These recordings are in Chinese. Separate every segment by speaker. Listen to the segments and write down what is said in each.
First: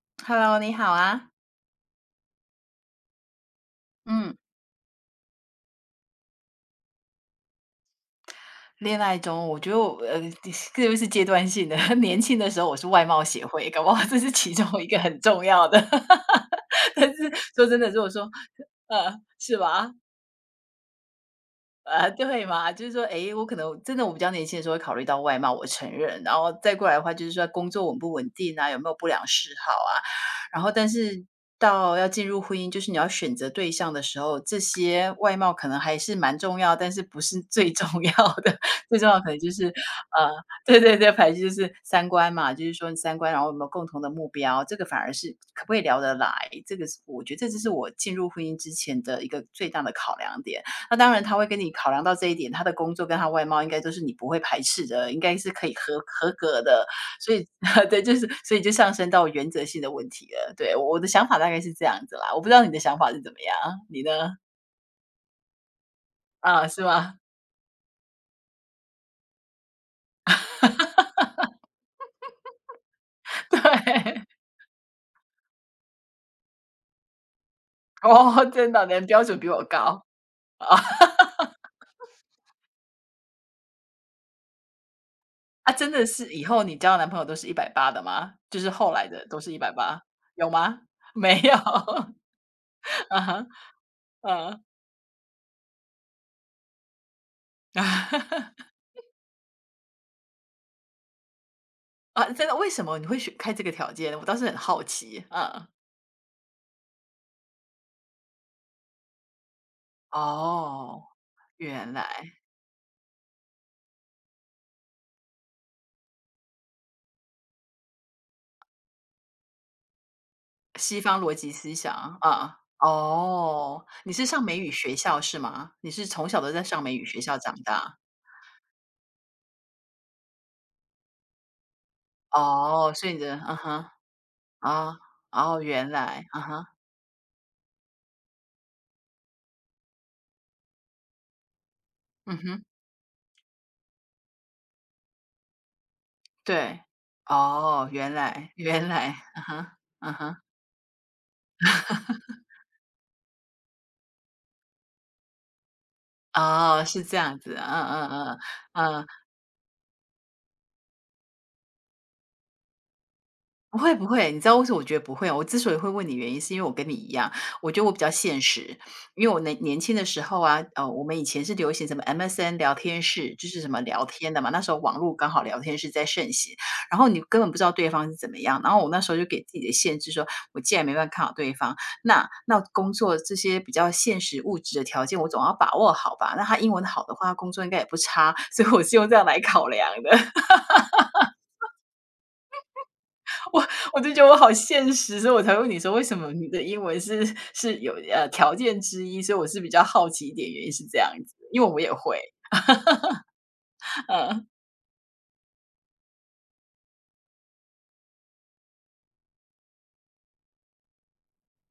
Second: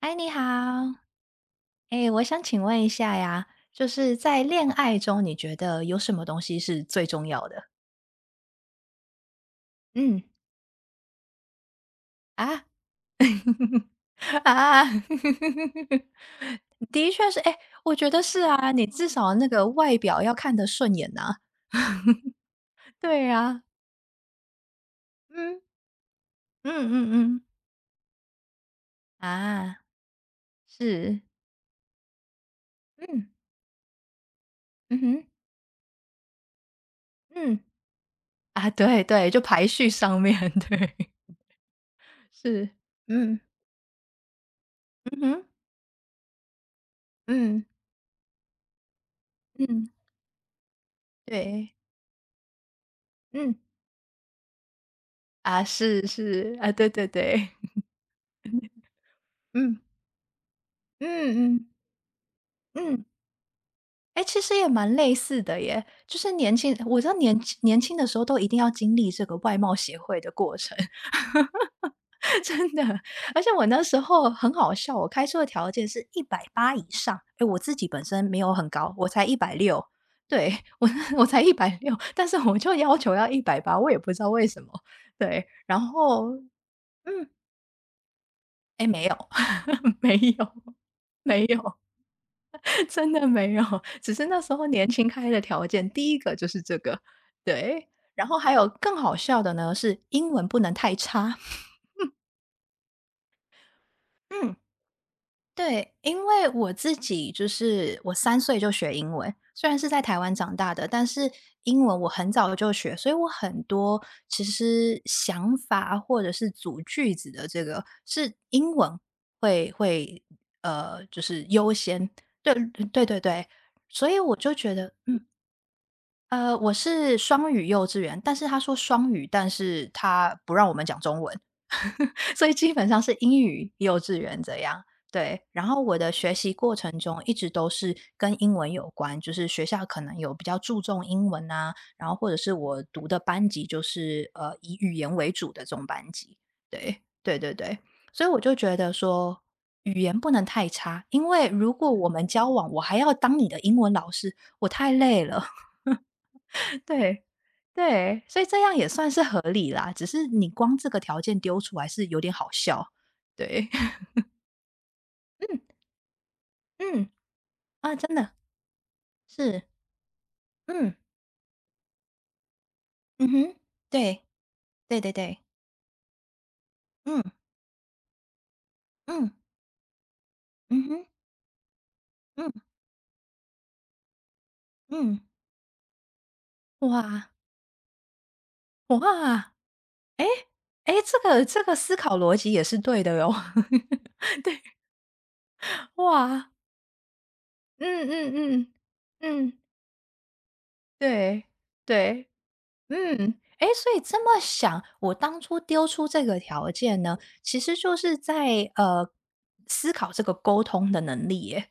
Speaker 1: 嗨，你好。
Speaker 2: Hello，你好啊。
Speaker 1: 哎，我想请问一下呀，就是
Speaker 2: 嗯。
Speaker 1: 在恋爱中，你觉得有什么东西是最重要的？
Speaker 2: 恋爱中，我觉得
Speaker 1: 嗯，
Speaker 2: 这个是阶段性的。年轻的时
Speaker 1: 啊，
Speaker 2: 候我是外貌协会，搞不好这是其中
Speaker 1: 啊，
Speaker 2: 一个很重要的。但
Speaker 1: 的
Speaker 2: 是
Speaker 1: 确是，哎，
Speaker 2: 说真的，
Speaker 1: 我
Speaker 2: 如果
Speaker 1: 觉得是啊，你至
Speaker 2: 呃，
Speaker 1: 少那
Speaker 2: 是
Speaker 1: 个
Speaker 2: 吧？
Speaker 1: 外表要看得顺眼呐。
Speaker 2: 啊，对嘛，就是说，
Speaker 1: 对
Speaker 2: 诶，我可
Speaker 1: 呀，
Speaker 2: 能真的我比较年轻的时候会考虑到外貌，我承认，然后
Speaker 1: 嗯
Speaker 2: 再过
Speaker 1: 嗯
Speaker 2: 来的话，
Speaker 1: 嗯
Speaker 2: 就是
Speaker 1: 嗯，
Speaker 2: 说工作稳不稳定啊，有没有不良嗜好
Speaker 1: 啊，
Speaker 2: 啊，然后但
Speaker 1: 是，
Speaker 2: 是到要进入婚姻，就是你要
Speaker 1: 嗯，
Speaker 2: 选择对象的时候，这
Speaker 1: 嗯
Speaker 2: 些
Speaker 1: 哼，
Speaker 2: 外貌可能还是蛮重要，但是不是
Speaker 1: 嗯，
Speaker 2: 最重要的，
Speaker 1: 啊，
Speaker 2: 最
Speaker 1: 对
Speaker 2: 重要可
Speaker 1: 对，
Speaker 2: 能
Speaker 1: 就
Speaker 2: 就是，
Speaker 1: 排序上面，
Speaker 2: 对对对，
Speaker 1: 对，
Speaker 2: 反正就是三观嘛，就
Speaker 1: 是，
Speaker 2: 是说你三观，然
Speaker 1: 嗯，
Speaker 2: 后有没有共同的目标，这个反而
Speaker 1: 嗯
Speaker 2: 是
Speaker 1: 哼，
Speaker 2: 可不可以聊得来，这个是我觉得这就
Speaker 1: 嗯，
Speaker 2: 是我进入婚姻之前的一个最大
Speaker 1: 嗯，
Speaker 2: 的考量点。那当然他会跟你
Speaker 1: 对，
Speaker 2: 考量到这一点，他的工作跟他外
Speaker 1: 嗯。
Speaker 2: 貌应该都是你不会排斥的，应该是
Speaker 1: 啊，
Speaker 2: 可以合
Speaker 1: 是
Speaker 2: 合
Speaker 1: 是，
Speaker 2: 格
Speaker 1: 啊，
Speaker 2: 的。
Speaker 1: 对对
Speaker 2: 所以
Speaker 1: 对，
Speaker 2: 对，就是所以就上升到原 则性
Speaker 1: 嗯，
Speaker 2: 的问题了。对，我的
Speaker 1: 嗯
Speaker 2: 想法大概
Speaker 1: 嗯
Speaker 2: 是这样子啦，我不知道你的想
Speaker 1: 嗯，
Speaker 2: 法是怎么样，你呢？
Speaker 1: 哎，其实也蛮类似的耶，就是年
Speaker 2: 啊，
Speaker 1: 轻
Speaker 2: 是
Speaker 1: 我知道
Speaker 2: 吗？
Speaker 1: 年轻的时候都一定要经历这个外貌协会的过程，真的。而 且我那时
Speaker 2: 对，
Speaker 1: 候很好笑，我开出的条件是一百八以上，哎，我自己本身没
Speaker 2: 哦，
Speaker 1: 有很
Speaker 2: 真的，你
Speaker 1: 高，
Speaker 2: 的
Speaker 1: 我
Speaker 2: 标
Speaker 1: 才一
Speaker 2: 准比
Speaker 1: 百
Speaker 2: 我
Speaker 1: 六，
Speaker 2: 高
Speaker 1: 对，
Speaker 2: 啊。
Speaker 1: 我 我才一 百六，但是我就要求要一百八，我也不知道为什么，对，
Speaker 2: 啊，
Speaker 1: 然
Speaker 2: 真的
Speaker 1: 后
Speaker 2: 是以后你交的男朋友
Speaker 1: 嗯，
Speaker 2: 都是一百八的吗？就是
Speaker 1: 哎，
Speaker 2: 后
Speaker 1: 没
Speaker 2: 来
Speaker 1: 有，
Speaker 2: 的都是一百 八，
Speaker 1: 没
Speaker 2: 有
Speaker 1: 有，
Speaker 2: 吗？没
Speaker 1: 没
Speaker 2: 有，
Speaker 1: 有。真
Speaker 2: 啊
Speaker 1: 的
Speaker 2: 哈，
Speaker 1: 没有，只是那时
Speaker 2: 嗯。
Speaker 1: 候年轻开的条件，第一个就是这个，对。然后
Speaker 2: 啊
Speaker 1: 还 有更好笑的呢，是英文不能太差。
Speaker 2: 啊，真的，为什么你会选开这个条件？我倒是很
Speaker 1: 嗯，
Speaker 2: 好奇，嗯。
Speaker 1: 对，因为我自己就是我3岁就学英文，虽然是在台湾长大的，
Speaker 2: 哦，
Speaker 1: 但是英
Speaker 2: 原
Speaker 1: 文我
Speaker 2: 来，
Speaker 1: 很早就学，所以我很多其实想法或者是组句子的这个是英文会，
Speaker 2: 西方
Speaker 1: 就
Speaker 2: 逻
Speaker 1: 是
Speaker 2: 辑
Speaker 1: 优
Speaker 2: 思想，
Speaker 1: 先。对
Speaker 2: 啊。
Speaker 1: 嗯对对对，
Speaker 2: 哦，
Speaker 1: 所
Speaker 2: 你
Speaker 1: 以
Speaker 2: 是
Speaker 1: 我
Speaker 2: 上
Speaker 1: 就
Speaker 2: 美语
Speaker 1: 觉得，
Speaker 2: 学校
Speaker 1: 嗯，
Speaker 2: 是吗？你是从小都在
Speaker 1: 我
Speaker 2: 上美语
Speaker 1: 是
Speaker 2: 学校
Speaker 1: 双
Speaker 2: 长
Speaker 1: 语幼
Speaker 2: 大？
Speaker 1: 稚园，但是他说双语，但是他不让我们讲中文，所以基本
Speaker 2: 哦，
Speaker 1: 上
Speaker 2: 所
Speaker 1: 是
Speaker 2: 以你的
Speaker 1: 英
Speaker 2: 嗯
Speaker 1: 语
Speaker 2: 哼，
Speaker 1: 幼稚园这样。
Speaker 2: 啊，
Speaker 1: 对，
Speaker 2: 哦，
Speaker 1: 然后
Speaker 2: 原
Speaker 1: 我的
Speaker 2: 来，
Speaker 1: 学
Speaker 2: 嗯
Speaker 1: 习
Speaker 2: 哼，
Speaker 1: 过程中一直都是跟英文有关，就是学校可能有比较注重英文啊，然后或
Speaker 2: 嗯
Speaker 1: 者是
Speaker 2: 哼，
Speaker 1: 我读的班级就是以语言为主的这种班级。
Speaker 2: 对，
Speaker 1: 对，对对对，
Speaker 2: 哦，原
Speaker 1: 所以我
Speaker 2: 来，
Speaker 1: 就觉
Speaker 2: 原
Speaker 1: 得
Speaker 2: 来，嗯
Speaker 1: 说
Speaker 2: 哼，
Speaker 1: 语
Speaker 2: 嗯
Speaker 1: 言不
Speaker 2: 哼，
Speaker 1: 能太差，因为如果我们交往，我还要当你的英文老师，我太累了。
Speaker 2: 哦，是这
Speaker 1: 对，
Speaker 2: 样子，嗯嗯
Speaker 1: 对，
Speaker 2: 嗯，
Speaker 1: 所以这样也
Speaker 2: 嗯。
Speaker 1: 算是合理啦，只是你光这个条件丢出来是有点好笑，对。
Speaker 2: 不会不 会，你知道为什么我觉得不会啊？我之
Speaker 1: 嗯，
Speaker 2: 所以会问你原因是因为我跟你
Speaker 1: 嗯，
Speaker 2: 一样，我觉得我
Speaker 1: 啊，
Speaker 2: 比较
Speaker 1: 真的，
Speaker 2: 现实。因为我年
Speaker 1: 是，
Speaker 2: 年轻的时候啊，
Speaker 1: 嗯，
Speaker 2: 我们以前是流行什么 MSN 聊天
Speaker 1: 嗯
Speaker 2: 室，就
Speaker 1: 哼，
Speaker 2: 是什么聊
Speaker 1: 对，
Speaker 2: 天的嘛，那时候网
Speaker 1: 对对
Speaker 2: 络刚
Speaker 1: 对，
Speaker 2: 好聊天室在盛行，然后你
Speaker 1: 嗯，
Speaker 2: 根本不知道对方是怎么样，然后我那时候就
Speaker 1: 嗯，
Speaker 2: 给自己的限制说，我既然
Speaker 1: 嗯
Speaker 2: 没办
Speaker 1: 哼，
Speaker 2: 法看好对方，那
Speaker 1: 嗯，
Speaker 2: 那工作这些比较现实物质的条件，
Speaker 1: 嗯，
Speaker 2: 我总要把握好吧？那他英文好的话，
Speaker 1: 哇，
Speaker 2: 他工作应该也不差，所以我是用这样来
Speaker 1: 哇，
Speaker 2: 考量的。
Speaker 1: 诶，这个思考逻辑也是对的哟，
Speaker 2: 我我就 觉得我好现实，所以我才问你说为什么
Speaker 1: 哇，
Speaker 2: 你的英文是有
Speaker 1: 嗯嗯
Speaker 2: 条
Speaker 1: 嗯，
Speaker 2: 件之一，所以我
Speaker 1: 嗯，
Speaker 2: 是比较好奇一点，原因是这样子，
Speaker 1: 对，
Speaker 2: 因为我也会，
Speaker 1: 对。嗯，诶，所以这么
Speaker 2: 嗯。
Speaker 1: 想，我当初丢出这个条件呢，其实就是在，思考这个沟通的能力耶。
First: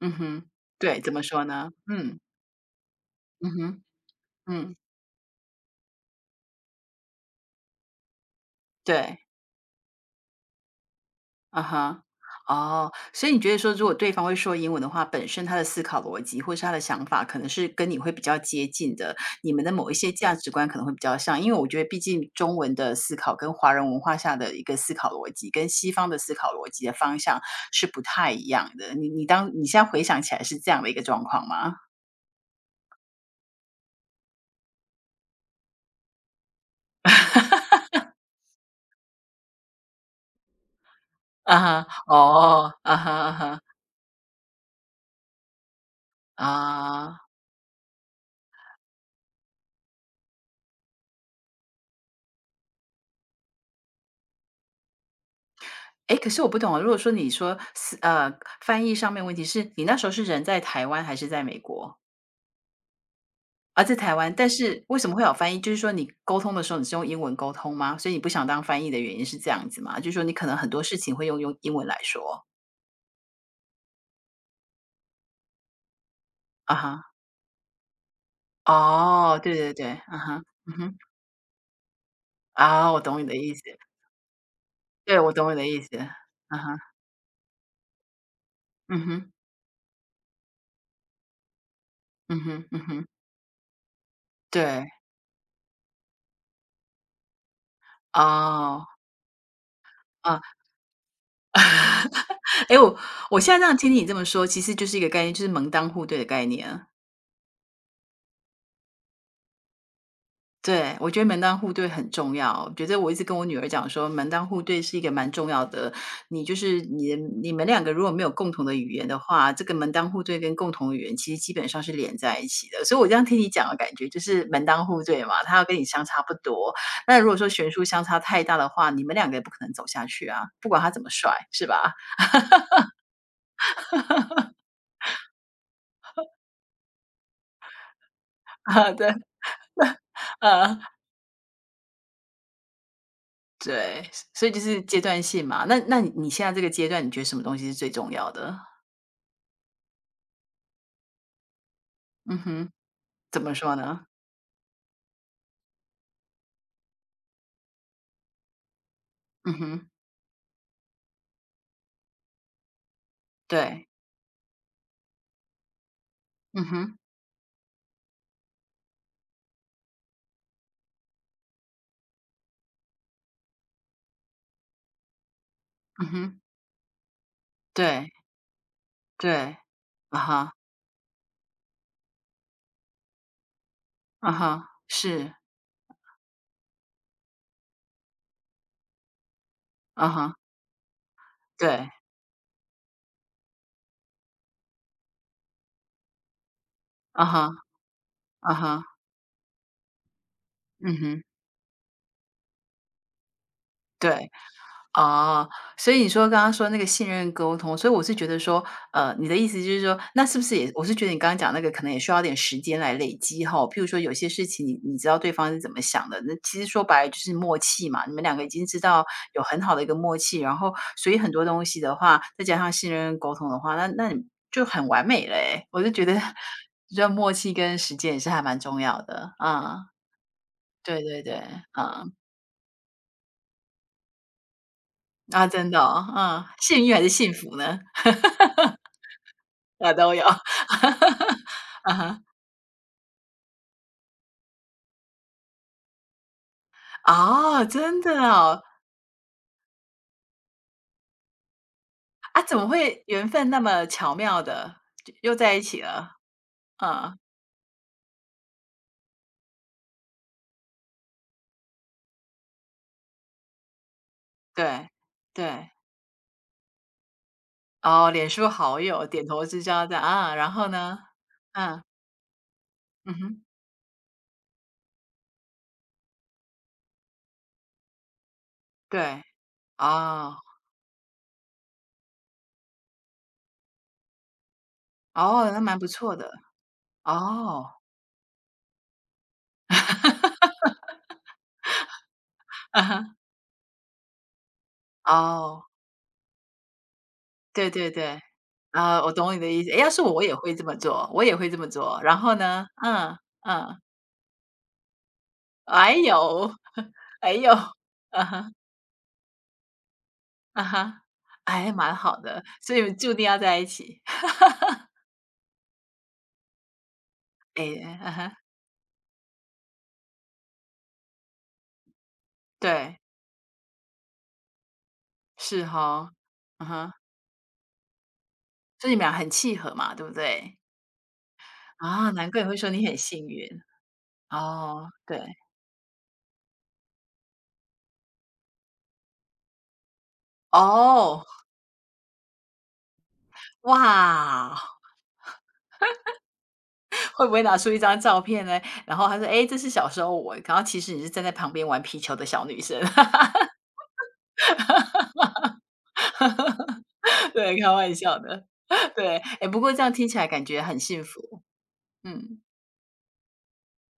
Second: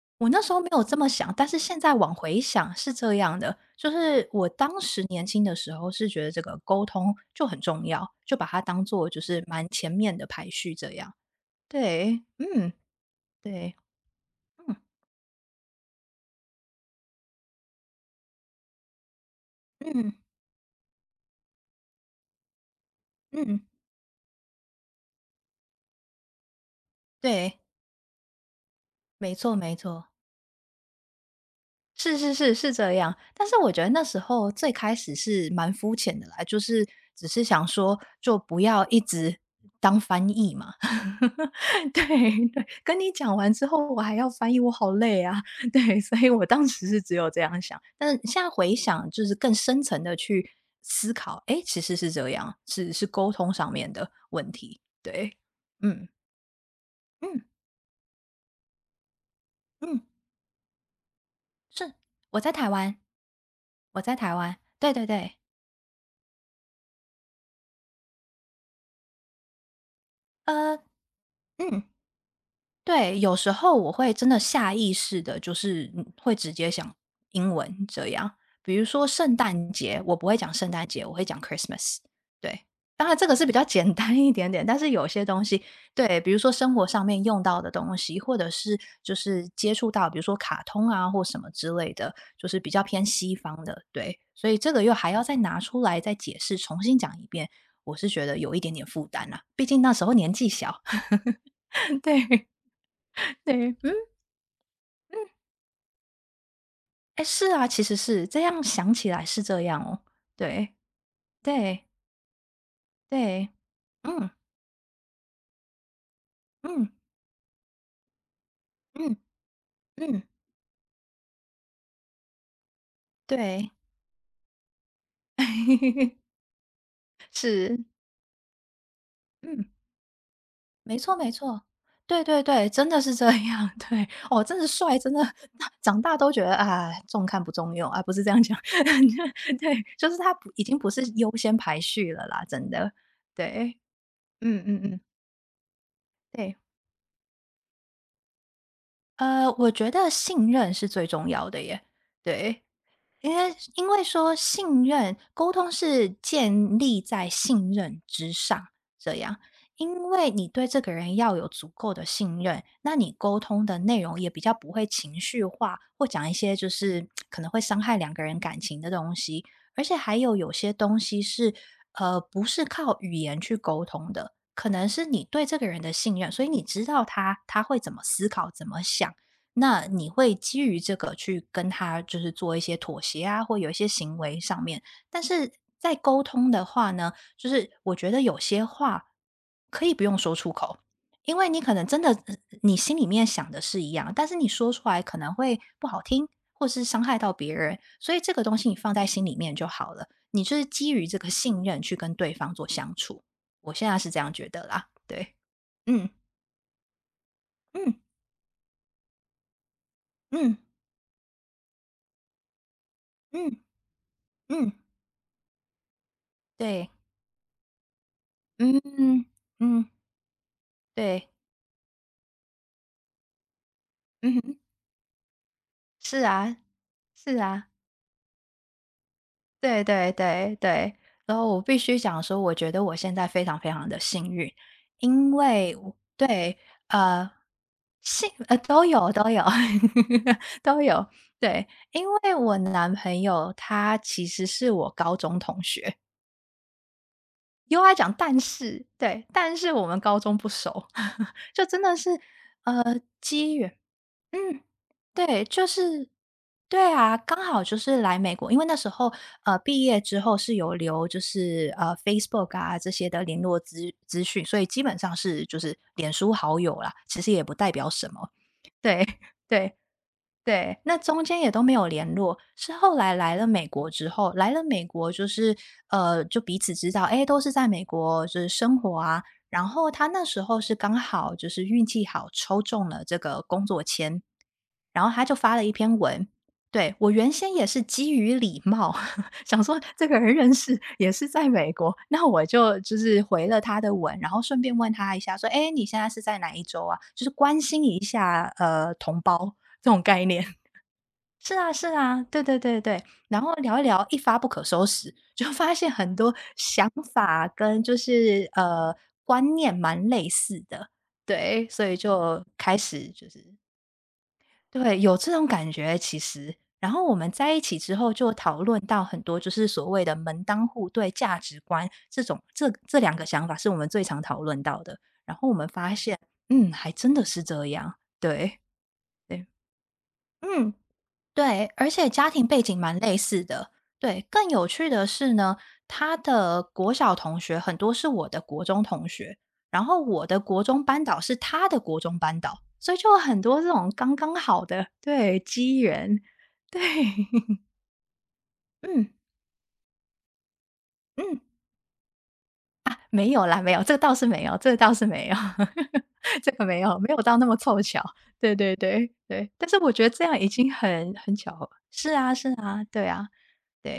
Speaker 2: 嗯
Speaker 1: 我那
Speaker 2: 哼，
Speaker 1: 时候没有这
Speaker 2: 对，
Speaker 1: 么
Speaker 2: 怎么
Speaker 1: 想，
Speaker 2: 说
Speaker 1: 但是
Speaker 2: 呢？
Speaker 1: 现在往
Speaker 2: 嗯，
Speaker 1: 回想是这样
Speaker 2: 嗯
Speaker 1: 的，
Speaker 2: 哼，
Speaker 1: 就是我
Speaker 2: 嗯，
Speaker 1: 当时年轻的时候是觉得这个沟通就很重要，就把它当做就
Speaker 2: 对。
Speaker 1: 是蛮前面的排序这样。
Speaker 2: 啊哈，
Speaker 1: 对，嗯，
Speaker 2: 哦，所以你觉得说，
Speaker 1: 对，
Speaker 2: 如果对方会说英
Speaker 1: 嗯，
Speaker 2: 文的话，本身他的思考逻辑或是他的想法，可能是跟你会比较接近的，你们的某一些
Speaker 1: 嗯，
Speaker 2: 价值观可能会比较像。因为我觉得，毕竟中文的思考跟
Speaker 1: 嗯，
Speaker 2: 华人文化下的一个思考逻辑，跟西方的思考逻辑的方向
Speaker 1: 对，
Speaker 2: 是不太一样的。你
Speaker 1: 没
Speaker 2: 当
Speaker 1: 错
Speaker 2: 你
Speaker 1: 没
Speaker 2: 现在回
Speaker 1: 错。
Speaker 2: 想起来是这样的一个状况吗？
Speaker 1: 是是是，是这样。但是我觉得那时候最开始是蛮肤浅的啦，就是只是 想说，就不要一直当翻译嘛。
Speaker 2: 啊哈，
Speaker 1: 对对，
Speaker 2: 哦，啊
Speaker 1: 跟
Speaker 2: 哈
Speaker 1: 你
Speaker 2: 啊
Speaker 1: 讲完
Speaker 2: 哈，
Speaker 1: 之后，我还要翻译，我好累啊。对，所以我当时是只
Speaker 2: 啊。
Speaker 1: 有这样想，但是现在回想，就是更深层的去思考，诶，其实是这样，是沟通上面的问题。对，嗯
Speaker 2: 哎，可是我不懂啊，如果说你
Speaker 1: 嗯
Speaker 2: 说是呃，翻译上面问题是你那
Speaker 1: 嗯，
Speaker 2: 时候是人在台湾还是在美
Speaker 1: 是
Speaker 2: 国？
Speaker 1: 我在台湾，
Speaker 2: 啊，在
Speaker 1: 我
Speaker 2: 台
Speaker 1: 在
Speaker 2: 湾，
Speaker 1: 台
Speaker 2: 但
Speaker 1: 湾，
Speaker 2: 是
Speaker 1: 对
Speaker 2: 为
Speaker 1: 对
Speaker 2: 什么会有
Speaker 1: 对，
Speaker 2: 翻译？就是说你沟通的时候你是用英文沟通吗？所以你不想当翻译的原因是这样子吗？就是说你可能很
Speaker 1: 呃，
Speaker 2: 多事情会用英
Speaker 1: 嗯。
Speaker 2: 文来说。
Speaker 1: 对，有时候我会真的下意识的，就是，会直接
Speaker 2: 啊
Speaker 1: 想
Speaker 2: 哈，
Speaker 1: 英文这样。比如说圣
Speaker 2: 哦，对对
Speaker 1: 诞
Speaker 2: 对，
Speaker 1: 节，我
Speaker 2: 啊
Speaker 1: 不会
Speaker 2: 哈，
Speaker 1: 讲圣
Speaker 2: 嗯
Speaker 1: 诞
Speaker 2: 哼，
Speaker 1: 节，我会讲 Christmas,对。
Speaker 2: 啊，我
Speaker 1: 当然
Speaker 2: 懂你
Speaker 1: 这
Speaker 2: 的
Speaker 1: 个是比
Speaker 2: 意思，
Speaker 1: 较简单一点点，但是有
Speaker 2: 对，
Speaker 1: 些
Speaker 2: 我
Speaker 1: 东
Speaker 2: 懂你
Speaker 1: 西
Speaker 2: 的意思，
Speaker 1: 对，比如说
Speaker 2: 啊
Speaker 1: 生
Speaker 2: 哈，
Speaker 1: 活上面用到的东西，或者是
Speaker 2: 嗯
Speaker 1: 就
Speaker 2: 哼，
Speaker 1: 是接触到，比如说卡通啊或什么之类的，
Speaker 2: 嗯
Speaker 1: 就是
Speaker 2: 哼，
Speaker 1: 比
Speaker 2: 嗯
Speaker 1: 较偏
Speaker 2: 哼，
Speaker 1: 西方的，对。所以
Speaker 2: 对，
Speaker 1: 这个又还要再拿出来再解释，重新讲一遍，我是觉得有一点
Speaker 2: 哦，
Speaker 1: 点负担啦，毕竟那时候年
Speaker 2: 啊。
Speaker 1: 纪小，对，
Speaker 2: 哎，我现在这样听
Speaker 1: 对。
Speaker 2: 你这么说，其实就是一个概念，就是门当户对的概念啊。
Speaker 1: 哎，是啊，其实是，这样想起来是这样哦。对，
Speaker 2: 对，我觉得门当户
Speaker 1: 对，
Speaker 2: 对很重要。我觉得我一直跟我
Speaker 1: 对，
Speaker 2: 女儿讲说，门
Speaker 1: 嗯，
Speaker 2: 当户对是一个蛮重要的。你就是
Speaker 1: 嗯，
Speaker 2: 你你们两个如果没有共同的语言的
Speaker 1: 嗯，
Speaker 2: 话，这个门当
Speaker 1: 嗯，
Speaker 2: 户对跟共同语言其实基本上是连在一起的。所以我这样听你讲
Speaker 1: 对，
Speaker 2: 的感觉就是门当户对嘛，他要跟你相差不多。那如果说悬
Speaker 1: 是，
Speaker 2: 殊相差太大的话，你们两个也不可
Speaker 1: 嗯，
Speaker 2: 能走下去啊，不管他
Speaker 1: 没
Speaker 2: 怎么
Speaker 1: 错没
Speaker 2: 帅，
Speaker 1: 错。
Speaker 2: 是吧？
Speaker 1: 对对对，真的是这样，对。哦，真的帅，真的 长大都觉得，啊，重看不重用，啊，不是这样讲，
Speaker 2: 啊，对，
Speaker 1: 对，就是他不已经
Speaker 2: 啊。
Speaker 1: 不是优先排序了啦，真的。对，
Speaker 2: 对，所以就
Speaker 1: 嗯
Speaker 2: 是
Speaker 1: 嗯
Speaker 2: 阶
Speaker 1: 嗯，
Speaker 2: 段性嘛。那你你现在
Speaker 1: 对。
Speaker 2: 这个阶段，你觉得什么东西是最重要的？
Speaker 1: 我觉得信任是最重要的耶，
Speaker 2: 嗯
Speaker 1: 对。
Speaker 2: 哼，
Speaker 1: 因
Speaker 2: 怎么
Speaker 1: 为
Speaker 2: 说
Speaker 1: 因为
Speaker 2: 呢？
Speaker 1: 说信任沟通是建立在信任之上，这样，
Speaker 2: 嗯哼，
Speaker 1: 因为你对这个人要有足够的信任，那你沟通的
Speaker 2: 对，
Speaker 1: 内容也比较不会情绪化，或讲一些
Speaker 2: 嗯
Speaker 1: 就
Speaker 2: 哼，
Speaker 1: 是可能会伤害两个人感情的东西，而且还有些东西是不是靠语言去沟通的，可能是你对这个人的
Speaker 2: 嗯
Speaker 1: 信任，
Speaker 2: 哼，
Speaker 1: 所以你知道他会怎么
Speaker 2: 对，
Speaker 1: 思考、怎么想。
Speaker 2: 对，
Speaker 1: 那你
Speaker 2: 啊
Speaker 1: 会
Speaker 2: 哈，
Speaker 1: 基于这个去跟他就是做一些妥协啊，或有一些行
Speaker 2: 啊
Speaker 1: 为上
Speaker 2: 哈，
Speaker 1: 面，但
Speaker 2: 是，
Speaker 1: 是在沟通的话呢，就是我觉得有些话可以不
Speaker 2: 啊
Speaker 1: 用
Speaker 2: 哈，
Speaker 1: 说出口，因为你可能
Speaker 2: 对，
Speaker 1: 真的你心里面想的是一样，但是你说出来可能会不好听，或是伤害
Speaker 2: 啊
Speaker 1: 到
Speaker 2: 哈，
Speaker 1: 别人，所以这个
Speaker 2: 啊
Speaker 1: 东西你
Speaker 2: 哈，
Speaker 1: 放在心里面就好了。你就是基
Speaker 2: 嗯
Speaker 1: 于这
Speaker 2: 哼，
Speaker 1: 个信任去跟对方做相处，我现在是这
Speaker 2: 对。
Speaker 1: 样觉得啦。对，
Speaker 2: 哦，所以你
Speaker 1: 嗯
Speaker 2: 说刚刚说那个信任沟通，所以
Speaker 1: 嗯
Speaker 2: 我是觉得说，你的意思就是说，那是不
Speaker 1: 嗯
Speaker 2: 是也我是觉得你刚刚讲那个可能也需要点时间来累积哈，
Speaker 1: 嗯
Speaker 2: 譬如说有些事情
Speaker 1: 嗯，
Speaker 2: 你知道对方是怎么想的，那其实说
Speaker 1: 对。
Speaker 2: 白了就是默契嘛，你们两个已经知
Speaker 1: 嗯，
Speaker 2: 道有很好的一
Speaker 1: 嗯，
Speaker 2: 个默契，然后所以
Speaker 1: 对，
Speaker 2: 很多东西的话，再加上信任沟通的话，那你
Speaker 1: 嗯哼，
Speaker 2: 就很完美了。诶，我就觉得
Speaker 1: 是啊，
Speaker 2: 这默
Speaker 1: 是
Speaker 2: 契
Speaker 1: 啊，
Speaker 2: 跟时间也是还蛮重要的，啊。
Speaker 1: 对对对对。
Speaker 2: 对对对，
Speaker 1: 然后我必须
Speaker 2: 啊
Speaker 1: 讲说，我觉得我现在非常非常的幸运，因
Speaker 2: 啊，真
Speaker 1: 为
Speaker 2: 的
Speaker 1: 我
Speaker 2: 哦，嗯，
Speaker 1: 对，
Speaker 2: 幸运还是
Speaker 1: 呃，
Speaker 2: 幸福呢？
Speaker 1: 都有都有
Speaker 2: 我都有。
Speaker 1: 都有，对，因为我男朋友他其实是我高中同学，
Speaker 2: 哦，
Speaker 1: 又爱
Speaker 2: 真
Speaker 1: 讲
Speaker 2: 的
Speaker 1: 但
Speaker 2: 哦，
Speaker 1: 是，对，但是我们高中不熟，就真的是
Speaker 2: 啊，怎么
Speaker 1: 呃
Speaker 2: 会缘分
Speaker 1: 机
Speaker 2: 那
Speaker 1: 缘。
Speaker 2: 么巧妙
Speaker 1: 嗯，
Speaker 2: 的，又
Speaker 1: 对，
Speaker 2: 在一
Speaker 1: 就
Speaker 2: 起
Speaker 1: 是
Speaker 2: 了？
Speaker 1: 对啊，
Speaker 2: 嗯，
Speaker 1: 刚好就是来美国，因为那时候毕业之后是有留就是Facebook 啊这些的联络资讯，所以基
Speaker 2: 对，
Speaker 1: 本上是就
Speaker 2: 对，
Speaker 1: 是脸书好友啦，其实也不代表
Speaker 2: 哦，
Speaker 1: 什
Speaker 2: 脸
Speaker 1: 么。
Speaker 2: 书好
Speaker 1: 对
Speaker 2: 友，点头 之
Speaker 1: 对
Speaker 2: 交的啊，然后
Speaker 1: 对，那
Speaker 2: 呢？
Speaker 1: 中间也都没
Speaker 2: 嗯，
Speaker 1: 有联络，是后
Speaker 2: 嗯
Speaker 1: 来来
Speaker 2: 哼，
Speaker 1: 了美国之后，来了美国就是就彼此知道，哎，都是在美国就是生活
Speaker 2: 对，
Speaker 1: 啊。然后他那
Speaker 2: 哦，
Speaker 1: 时候是刚好就是运气好抽中了这个工作签，然后他就
Speaker 2: 哦，
Speaker 1: 发
Speaker 2: 那
Speaker 1: 了一
Speaker 2: 蛮不
Speaker 1: 篇
Speaker 2: 错
Speaker 1: 文，
Speaker 2: 的，
Speaker 1: 对，我原先也
Speaker 2: 哦，
Speaker 1: 是基于礼貌，想说这个人认识也是在美国，那我就就 是回了他的文，然后顺便问他一下说：
Speaker 2: 哦，
Speaker 1: “哎，你现在是在哪一州啊？"就是关
Speaker 2: 对
Speaker 1: 心
Speaker 2: 对
Speaker 1: 一
Speaker 2: 对，
Speaker 1: 下，
Speaker 2: 啊，我
Speaker 1: 同
Speaker 2: 懂你的
Speaker 1: 胞
Speaker 2: 意思，诶要
Speaker 1: 这
Speaker 2: 是
Speaker 1: 种
Speaker 2: 我，我
Speaker 1: 概
Speaker 2: 也
Speaker 1: 念。
Speaker 2: 会这 么做，我也会
Speaker 1: 是
Speaker 2: 这么
Speaker 1: 啊是
Speaker 2: 做，然
Speaker 1: 啊，
Speaker 2: 后
Speaker 1: 对对
Speaker 2: 呢？
Speaker 1: 对对，
Speaker 2: 嗯，
Speaker 1: 然后
Speaker 2: 嗯，
Speaker 1: 聊一聊，一发不可收拾，就发现
Speaker 2: 哎
Speaker 1: 很多
Speaker 2: 呦，
Speaker 1: 想
Speaker 2: 哎
Speaker 1: 法
Speaker 2: 呦，
Speaker 1: 跟就
Speaker 2: 嗯
Speaker 1: 是
Speaker 2: 哼。
Speaker 1: 观念蛮类
Speaker 2: 啊
Speaker 1: 似的，
Speaker 2: 哈，
Speaker 1: 对，
Speaker 2: 哎，
Speaker 1: 所
Speaker 2: 蛮
Speaker 1: 以
Speaker 2: 好的，
Speaker 1: 就
Speaker 2: 所
Speaker 1: 开
Speaker 2: 以
Speaker 1: 始
Speaker 2: 注定
Speaker 1: 就
Speaker 2: 要
Speaker 1: 是
Speaker 2: 在一起。
Speaker 1: 对，有这种感觉其实。然后我们在一起
Speaker 2: 哎，
Speaker 1: 之
Speaker 2: 啊
Speaker 1: 后，
Speaker 2: 哈，
Speaker 1: 就讨论到很多，就是所谓的门当户对、价值观这种，这
Speaker 2: 对，
Speaker 1: 两个想法是我们最常讨论到的。然后我
Speaker 2: 是
Speaker 1: 们发
Speaker 2: 哈，
Speaker 1: 现，
Speaker 2: 嗯
Speaker 1: 嗯，
Speaker 2: 哼，
Speaker 1: 还真的是这样。对，
Speaker 2: 所以你们俩很
Speaker 1: 对，
Speaker 2: 契合嘛，对不对？
Speaker 1: 嗯。对，而且
Speaker 2: 啊，
Speaker 1: 家
Speaker 2: 难怪
Speaker 1: 庭
Speaker 2: 你会
Speaker 1: 背
Speaker 2: 说
Speaker 1: 景
Speaker 2: 你很
Speaker 1: 蛮类
Speaker 2: 幸
Speaker 1: 似
Speaker 2: 运。
Speaker 1: 的。对，更有趣
Speaker 2: 哦，
Speaker 1: 的
Speaker 2: 对，
Speaker 1: 是呢，他的国小同学很多是我的国中同学，然后我的国中班导
Speaker 2: 哦，
Speaker 1: 是他的国中班导，所以就有很多这种刚刚好
Speaker 2: 哇，
Speaker 1: 的对机缘。对，
Speaker 2: 会不会拿出一张照片呢？然后
Speaker 1: 嗯
Speaker 2: 他说："哎，这是小时候我。"然后其实你是站在
Speaker 1: 嗯
Speaker 2: 旁边玩皮球的小女生。
Speaker 1: 啊，没有 啦，没有，这个倒是没有，这个倒是没有，这个没有，没有到那么
Speaker 2: 对，开
Speaker 1: 凑
Speaker 2: 玩
Speaker 1: 巧。
Speaker 2: 笑的，
Speaker 1: 对对对
Speaker 2: 对。哎，
Speaker 1: 对，
Speaker 2: 不
Speaker 1: 但
Speaker 2: 过
Speaker 1: 是
Speaker 2: 这
Speaker 1: 我
Speaker 2: 样
Speaker 1: 觉
Speaker 2: 听
Speaker 1: 得
Speaker 2: 起
Speaker 1: 这
Speaker 2: 来
Speaker 1: 样
Speaker 2: 感
Speaker 1: 已
Speaker 2: 觉
Speaker 1: 经
Speaker 2: 很幸
Speaker 1: 很
Speaker 2: 福，
Speaker 1: 巧合。是啊
Speaker 2: 嗯。
Speaker 1: 是啊，对啊，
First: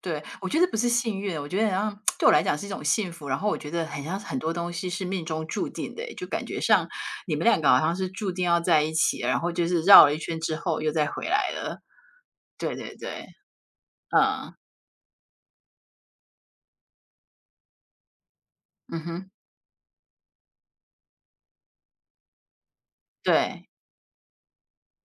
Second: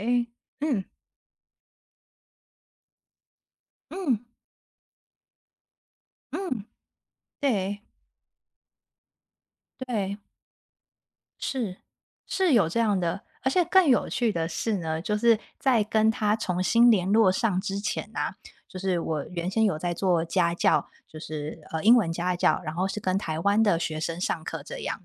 Speaker 2: 对，我觉得不
Speaker 1: 嗯
Speaker 2: 是幸运，我觉得好像对我来讲是一种幸福。然后我觉得很像
Speaker 1: 嗯。
Speaker 2: 很多东西是命中注定的欸，就感觉
Speaker 1: 嗯，
Speaker 2: 像你们两个好
Speaker 1: 对，
Speaker 2: 像是注定要在一起，然后就是绕了一
Speaker 1: 对，
Speaker 2: 圈之后又再回来了。
Speaker 1: 是，是有
Speaker 2: 对
Speaker 1: 这
Speaker 2: 对
Speaker 1: 样的。
Speaker 2: 对，
Speaker 1: 而且更有趣的
Speaker 2: 嗯，
Speaker 1: 是呢，就是在跟他重新联络上之前呢，就是
Speaker 2: 嗯
Speaker 1: 我
Speaker 2: 哼，
Speaker 1: 原先有在做家教，就是，英文家教，然后是跟台湾
Speaker 2: 对，
Speaker 1: 的学生上课这样。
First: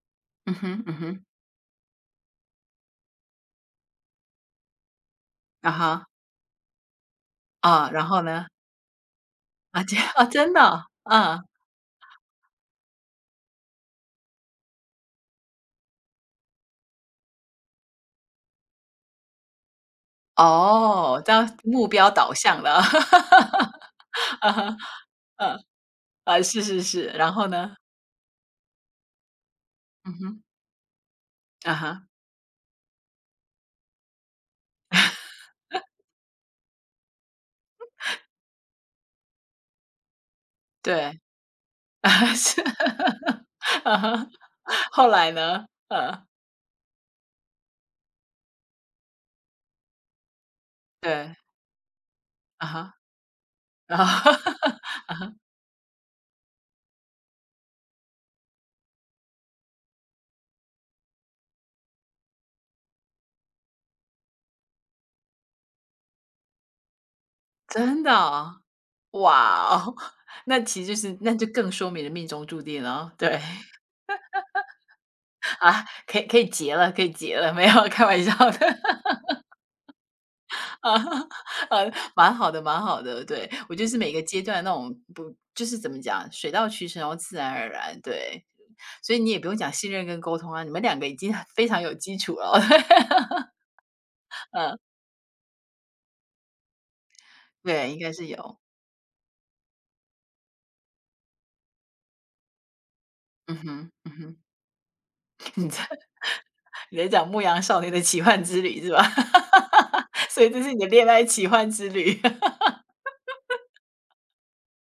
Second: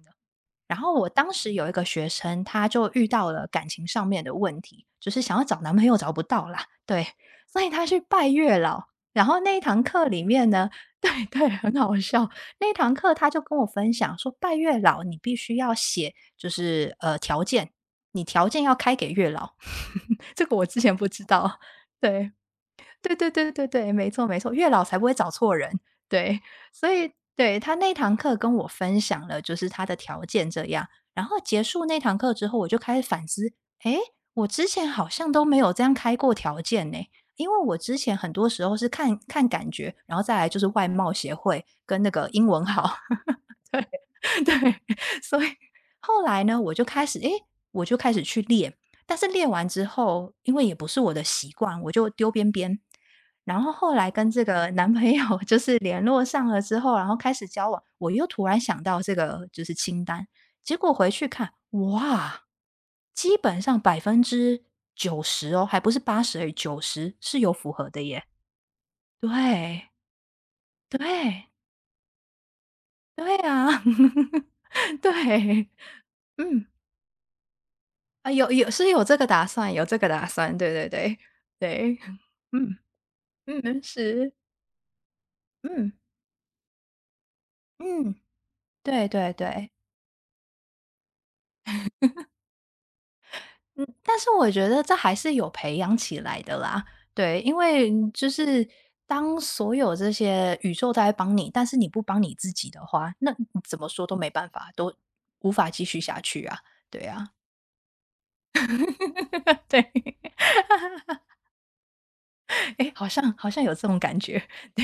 Speaker 2: 嗯
Speaker 1: 然
Speaker 2: 哼，
Speaker 1: 后
Speaker 2: 嗯
Speaker 1: 我
Speaker 2: 哼，
Speaker 1: 当时有一个学生，他就遇到了感情上面的问题，就是想要找
Speaker 2: 啊
Speaker 1: 男朋友
Speaker 2: 哈，
Speaker 1: 找不到啦，对，所以他
Speaker 2: 啊，
Speaker 1: 去
Speaker 2: 然后
Speaker 1: 拜
Speaker 2: 呢？
Speaker 1: 月老。然后那一
Speaker 2: 啊，
Speaker 1: 堂
Speaker 2: 这
Speaker 1: 课
Speaker 2: 啊，
Speaker 1: 里面
Speaker 2: 真的
Speaker 1: 呢
Speaker 2: 哦，
Speaker 1: 对
Speaker 2: 嗯，
Speaker 1: 对，很好笑。那一堂课他就跟我分享说，拜月老你必须要写，就是条件，你条件要开给月老，这个我之前不
Speaker 2: 哦，
Speaker 1: 知
Speaker 2: 这样
Speaker 1: 道，
Speaker 2: 目标
Speaker 1: 对。
Speaker 2: 导向了，
Speaker 1: 对对对对对，没错 没
Speaker 2: 啊
Speaker 1: 错，月
Speaker 2: 哈，
Speaker 1: 老才不会找错
Speaker 2: 嗯
Speaker 1: 人。
Speaker 2: 啊，
Speaker 1: 对，
Speaker 2: 是是
Speaker 1: 所
Speaker 2: 是，
Speaker 1: 以
Speaker 2: 然后
Speaker 1: 对，
Speaker 2: 呢？
Speaker 1: 他那堂课跟我分享了就是他的
Speaker 2: 嗯
Speaker 1: 条
Speaker 2: 哼，
Speaker 1: 件这样，然后结
Speaker 2: 啊
Speaker 1: 束那
Speaker 2: 哈，
Speaker 1: 堂课之后，我就开始反思，诶，我之前好像都没有这样开过条件呢。因为我之前很多时候是看看感觉，然后再来就是外貌
Speaker 2: 对。
Speaker 1: 协会 跟
Speaker 2: 啊
Speaker 1: 那个
Speaker 2: 哈，
Speaker 1: 英
Speaker 2: 是
Speaker 1: 文好。
Speaker 2: 啊哈，
Speaker 1: 对，
Speaker 2: 后来
Speaker 1: 所以
Speaker 2: 呢？
Speaker 1: 后来呢，我就开始去练，但是练完之后，因为也不是我的
Speaker 2: 对，
Speaker 1: 习惯，我就丢边
Speaker 2: 啊
Speaker 1: 边。
Speaker 2: 哈，
Speaker 1: 然后后
Speaker 2: 啊
Speaker 1: 来
Speaker 2: 哈，
Speaker 1: 跟这个 男朋
Speaker 2: 啊哈，
Speaker 1: 友 就是联络上了之后，然后开始交往，我又突然想到这个就是清单，结果回去看，哇，基本上90%哦，还不是八十而已，九十是有符合的
Speaker 2: 真的
Speaker 1: 耶。
Speaker 2: 哦？哇
Speaker 1: 对，
Speaker 2: 哦，那其实就是那就
Speaker 1: 对，
Speaker 2: 更说明了命中注定了哦，
Speaker 1: 对
Speaker 2: 对
Speaker 1: 啊，对，
Speaker 2: 啊，可以可以
Speaker 1: 嗯。
Speaker 2: 结了，可以结了，没有开玩
Speaker 1: 啊，
Speaker 2: 笑
Speaker 1: 有
Speaker 2: 的
Speaker 1: 有是 有这个打算有这个打算，对对
Speaker 2: 啊，
Speaker 1: 对，对，
Speaker 2: 蛮好的，
Speaker 1: 嗯，
Speaker 2: 蛮好的，对，我
Speaker 1: 嗯，
Speaker 2: 就是每个
Speaker 1: 是，
Speaker 2: 阶段那种不就是怎
Speaker 1: 嗯，
Speaker 2: 么讲，水到渠成，然后自然而然，
Speaker 1: 嗯，
Speaker 2: 对，
Speaker 1: 对
Speaker 2: 所以你
Speaker 1: 对
Speaker 2: 也不用
Speaker 1: 对，
Speaker 2: 讲信任跟沟通啊，你们两个已经 非常有基础了，
Speaker 1: 嗯，但是我觉得这还是有培养起来的啦，对，因
Speaker 2: 对，
Speaker 1: 为
Speaker 2: 应该是
Speaker 1: 就
Speaker 2: 有。
Speaker 1: 是当所有这些宇宙都在帮你，但是你不帮你自己的话，那你
Speaker 2: 嗯
Speaker 1: 怎么
Speaker 2: 哼，
Speaker 1: 说
Speaker 2: 嗯
Speaker 1: 都没
Speaker 2: 哼，
Speaker 1: 办法，都无
Speaker 2: 你
Speaker 1: 法
Speaker 2: 在
Speaker 1: 继续下去啊，
Speaker 2: 你
Speaker 1: 对
Speaker 2: 在讲
Speaker 1: 啊，
Speaker 2: 《牧羊少年的奇幻之旅》是吧？
Speaker 1: 对，
Speaker 2: 所以这是你的恋爱奇幻之旅。
Speaker 1: 哎，好像有这种感觉，对，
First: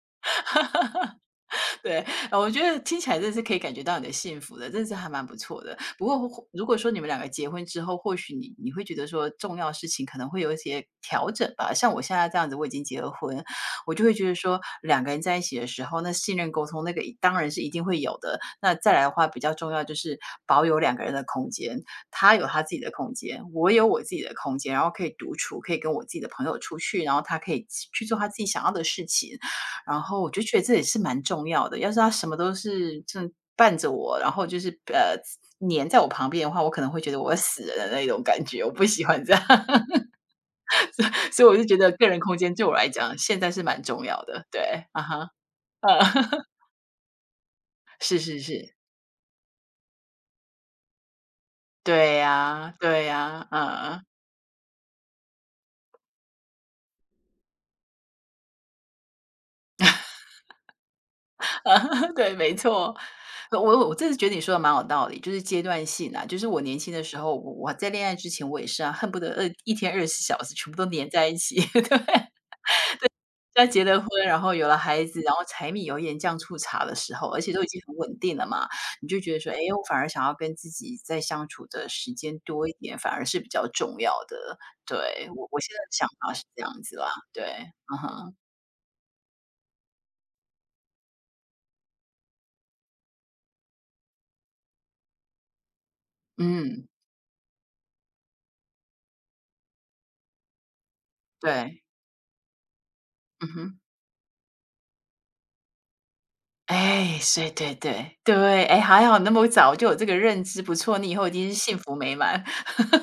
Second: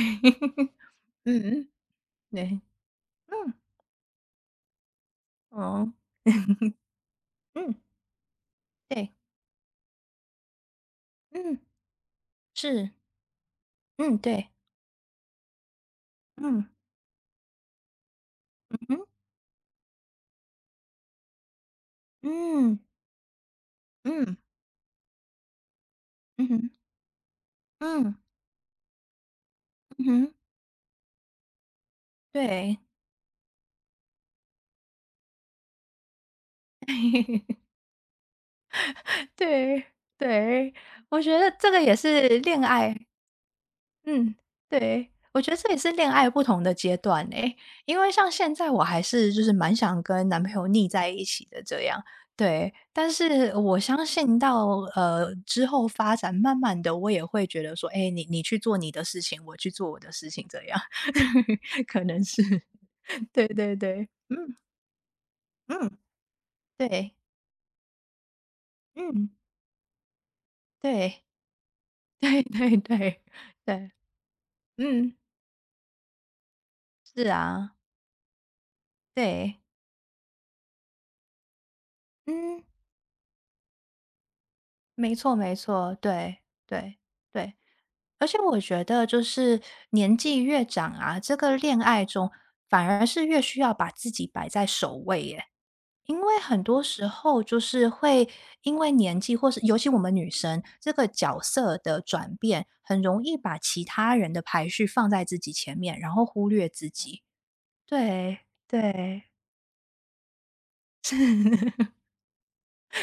Speaker 1: 嗯，
Speaker 2: 对，我觉
Speaker 1: 对，
Speaker 2: 得听起来真的是可
Speaker 1: 嗯，
Speaker 2: 以感觉到你的幸福的，真的是还蛮不错的。
Speaker 1: 哦，
Speaker 2: 不过或如果说你们两个结婚
Speaker 1: 嗯，
Speaker 2: 之后，或许你会觉得
Speaker 1: 对。
Speaker 2: 说重要事情可能会有一些调整
Speaker 1: 嗯，
Speaker 2: 吧。像我现在这样子，我已经
Speaker 1: 是，
Speaker 2: 结了婚，我就会
Speaker 1: 嗯，
Speaker 2: 觉得
Speaker 1: 对，
Speaker 2: 说两个人在一起的时候，那信任沟
Speaker 1: 嗯，
Speaker 2: 通那个一当然是一定会有的。那
Speaker 1: 嗯
Speaker 2: 再来
Speaker 1: 哼，
Speaker 2: 的话，比较重要就是保有两个人的空间，他有他自己
Speaker 1: 嗯，
Speaker 2: 的空间，我有我自己的
Speaker 1: 嗯，
Speaker 2: 空间，然后可以独处，可以跟我自己的朋
Speaker 1: 嗯
Speaker 2: 友
Speaker 1: 哼，
Speaker 2: 出去，然后他可以去
Speaker 1: 嗯，
Speaker 2: 做他自己想要的事情。然
Speaker 1: 嗯
Speaker 2: 后我
Speaker 1: 哼，
Speaker 2: 就觉得这也是蛮重要的，要是他什么都
Speaker 1: 对，
Speaker 2: 是正伴着我，然后就是,黏在我旁边的话，我可能会觉得我要死了的那种感觉，我不喜欢这样，
Speaker 1: 对，对，我觉
Speaker 2: 所以
Speaker 1: 得
Speaker 2: 我就
Speaker 1: 这
Speaker 2: 觉
Speaker 1: 个
Speaker 2: 得
Speaker 1: 也
Speaker 2: 个人
Speaker 1: 是
Speaker 2: 空间
Speaker 1: 恋
Speaker 2: 对我来
Speaker 1: 爱，
Speaker 2: 讲现在是蛮重要
Speaker 1: 嗯，
Speaker 2: 的，对，啊
Speaker 1: 对，
Speaker 2: 哈，
Speaker 1: 我觉得这也是
Speaker 2: 呃，
Speaker 1: 恋爱不 同的阶段诶，因为
Speaker 2: 是
Speaker 1: 像
Speaker 2: 是
Speaker 1: 现在
Speaker 2: 是，
Speaker 1: 我还是就是蛮想跟男朋友腻在一起的这样，
Speaker 2: 对呀，
Speaker 1: 对，
Speaker 2: 对
Speaker 1: 但
Speaker 2: 呀，
Speaker 1: 是我
Speaker 2: 嗯，
Speaker 1: 相信到之后发展，慢慢的我也会觉得说，哎，你去做你的事情，我去做我的事情，这样，可 能
Speaker 2: 对，
Speaker 1: 是。
Speaker 2: 没错。
Speaker 1: 对对
Speaker 2: 我
Speaker 1: 对，
Speaker 2: 真这次觉得你说
Speaker 1: 嗯
Speaker 2: 的蛮有道理，就是阶段
Speaker 1: 嗯，
Speaker 2: 性啊，就是我年轻的
Speaker 1: 对，
Speaker 2: 时候，我在恋爱之前，我也是啊，恨不得
Speaker 1: 嗯，
Speaker 2: 一天24小时全部都黏
Speaker 1: 对，
Speaker 2: 在一起，对。
Speaker 1: 对对对
Speaker 2: 在结
Speaker 1: 对，
Speaker 2: 了婚，然后有了孩
Speaker 1: 嗯，
Speaker 2: 子，然后柴米油盐酱醋茶的时候，
Speaker 1: 是
Speaker 2: 而且都已
Speaker 1: 啊，
Speaker 2: 经很稳定了嘛，你就觉得说，哎，
Speaker 1: 对，
Speaker 2: 我反而想要跟自己在相处的时间
Speaker 1: 嗯，
Speaker 2: 多一点，反而是比较重要的。
Speaker 1: 没
Speaker 2: 对，
Speaker 1: 错
Speaker 2: 我
Speaker 1: 没
Speaker 2: 我现在的
Speaker 1: 错，
Speaker 2: 想法
Speaker 1: 对
Speaker 2: 是这样子
Speaker 1: 对
Speaker 2: 啦，对，
Speaker 1: 对，
Speaker 2: 嗯
Speaker 1: 而
Speaker 2: 哼，
Speaker 1: 且我觉得就是年纪越长啊，这个恋爱中反而是越需要把自己摆在首位耶。因为很多
Speaker 2: 嗯，
Speaker 1: 时候就是会因为年纪，或是尤其我们女生这个角色
Speaker 2: 对，
Speaker 1: 的转变，很容易
Speaker 2: 嗯
Speaker 1: 把
Speaker 2: 哼。
Speaker 1: 其他人的排序放在自己前面，然后忽略自
Speaker 2: 哎，
Speaker 1: 己。
Speaker 2: 是，对对
Speaker 1: 对，
Speaker 2: 对，哎，还好
Speaker 1: 对，
Speaker 2: 那么早就有这个认知，不错，你以
Speaker 1: 是
Speaker 2: 后一定是幸 福美满。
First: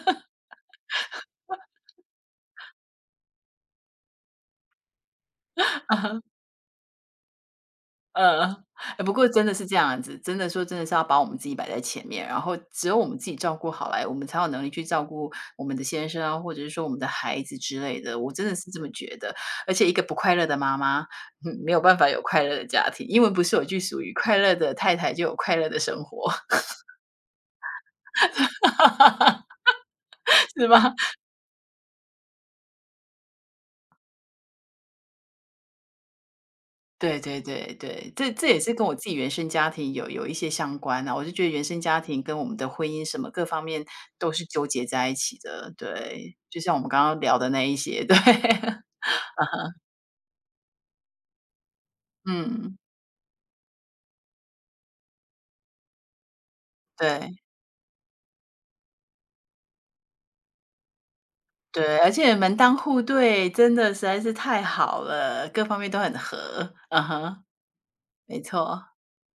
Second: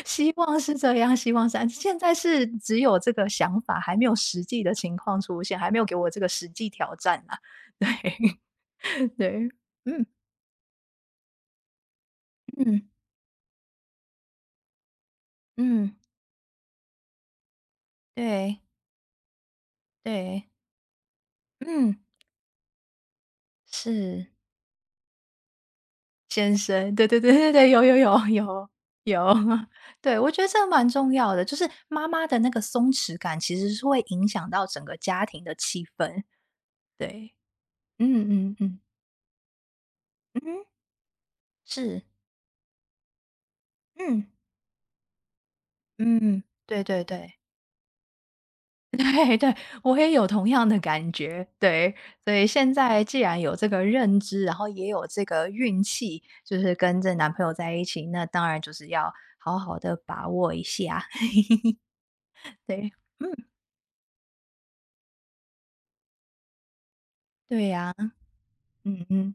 Speaker 1: 希望是这样，希望是这样现在是只有这个想法，还没有实际的情况出现，还没有给我这个实际挑战啊。
Speaker 2: 呃，
Speaker 1: 对，
Speaker 2: 哎，不过真
Speaker 1: 对，
Speaker 2: 的是这样
Speaker 1: 嗯
Speaker 2: 子，真的说真的是要把我们自己摆在前面，然后
Speaker 1: 嗯
Speaker 2: 只有我们自己照顾好来，我们才有能力去照顾我们的
Speaker 1: 嗯，
Speaker 2: 先生啊，或者是说我们的孩子之类的。我真的
Speaker 1: 对
Speaker 2: 是这么觉得，而且一个不快乐
Speaker 1: 对，
Speaker 2: 的妈妈，嗯，没有
Speaker 1: 嗯，
Speaker 2: 办法有快乐的家庭，因为不是有句俗语，
Speaker 1: 是。
Speaker 2: 快乐的太太就有快乐的生活，
Speaker 1: 先生，对对对对对，有有有有有，对，我觉得这
Speaker 2: 是
Speaker 1: 个蛮
Speaker 2: 吗？
Speaker 1: 重要的，就是妈妈的那个松弛感，其实是会影响到整个家庭的气氛。
Speaker 2: 对
Speaker 1: 对，
Speaker 2: 对对对，
Speaker 1: 嗯
Speaker 2: 这这
Speaker 1: 嗯
Speaker 2: 也是
Speaker 1: 嗯，
Speaker 2: 跟我自己原生家庭有一些
Speaker 1: 嗯
Speaker 2: 相关啊，我就觉得原生家
Speaker 1: 是，
Speaker 2: 庭跟我们的婚姻什么各方面
Speaker 1: 嗯
Speaker 2: 都是纠结在一起的，对，
Speaker 1: 嗯，
Speaker 2: 就像我
Speaker 1: 对
Speaker 2: 们刚
Speaker 1: 对
Speaker 2: 刚
Speaker 1: 对。
Speaker 2: 聊的那一些，对，
Speaker 1: 对对，我也有同样的感觉，对，所以现
Speaker 2: 嗯，
Speaker 1: 在既然有这个认知，然后也有这个运气，就是跟这男
Speaker 2: 对
Speaker 1: 朋友在一起，那当然就是要好好的把握一下，
Speaker 2: 对，而且门 当
Speaker 1: 对，
Speaker 2: 户
Speaker 1: 嗯，
Speaker 2: 对真的实在是太好了，各方面都很合，嗯哼，
Speaker 1: 对呀。
Speaker 2: 没错。
Speaker 1: 嗯嗯，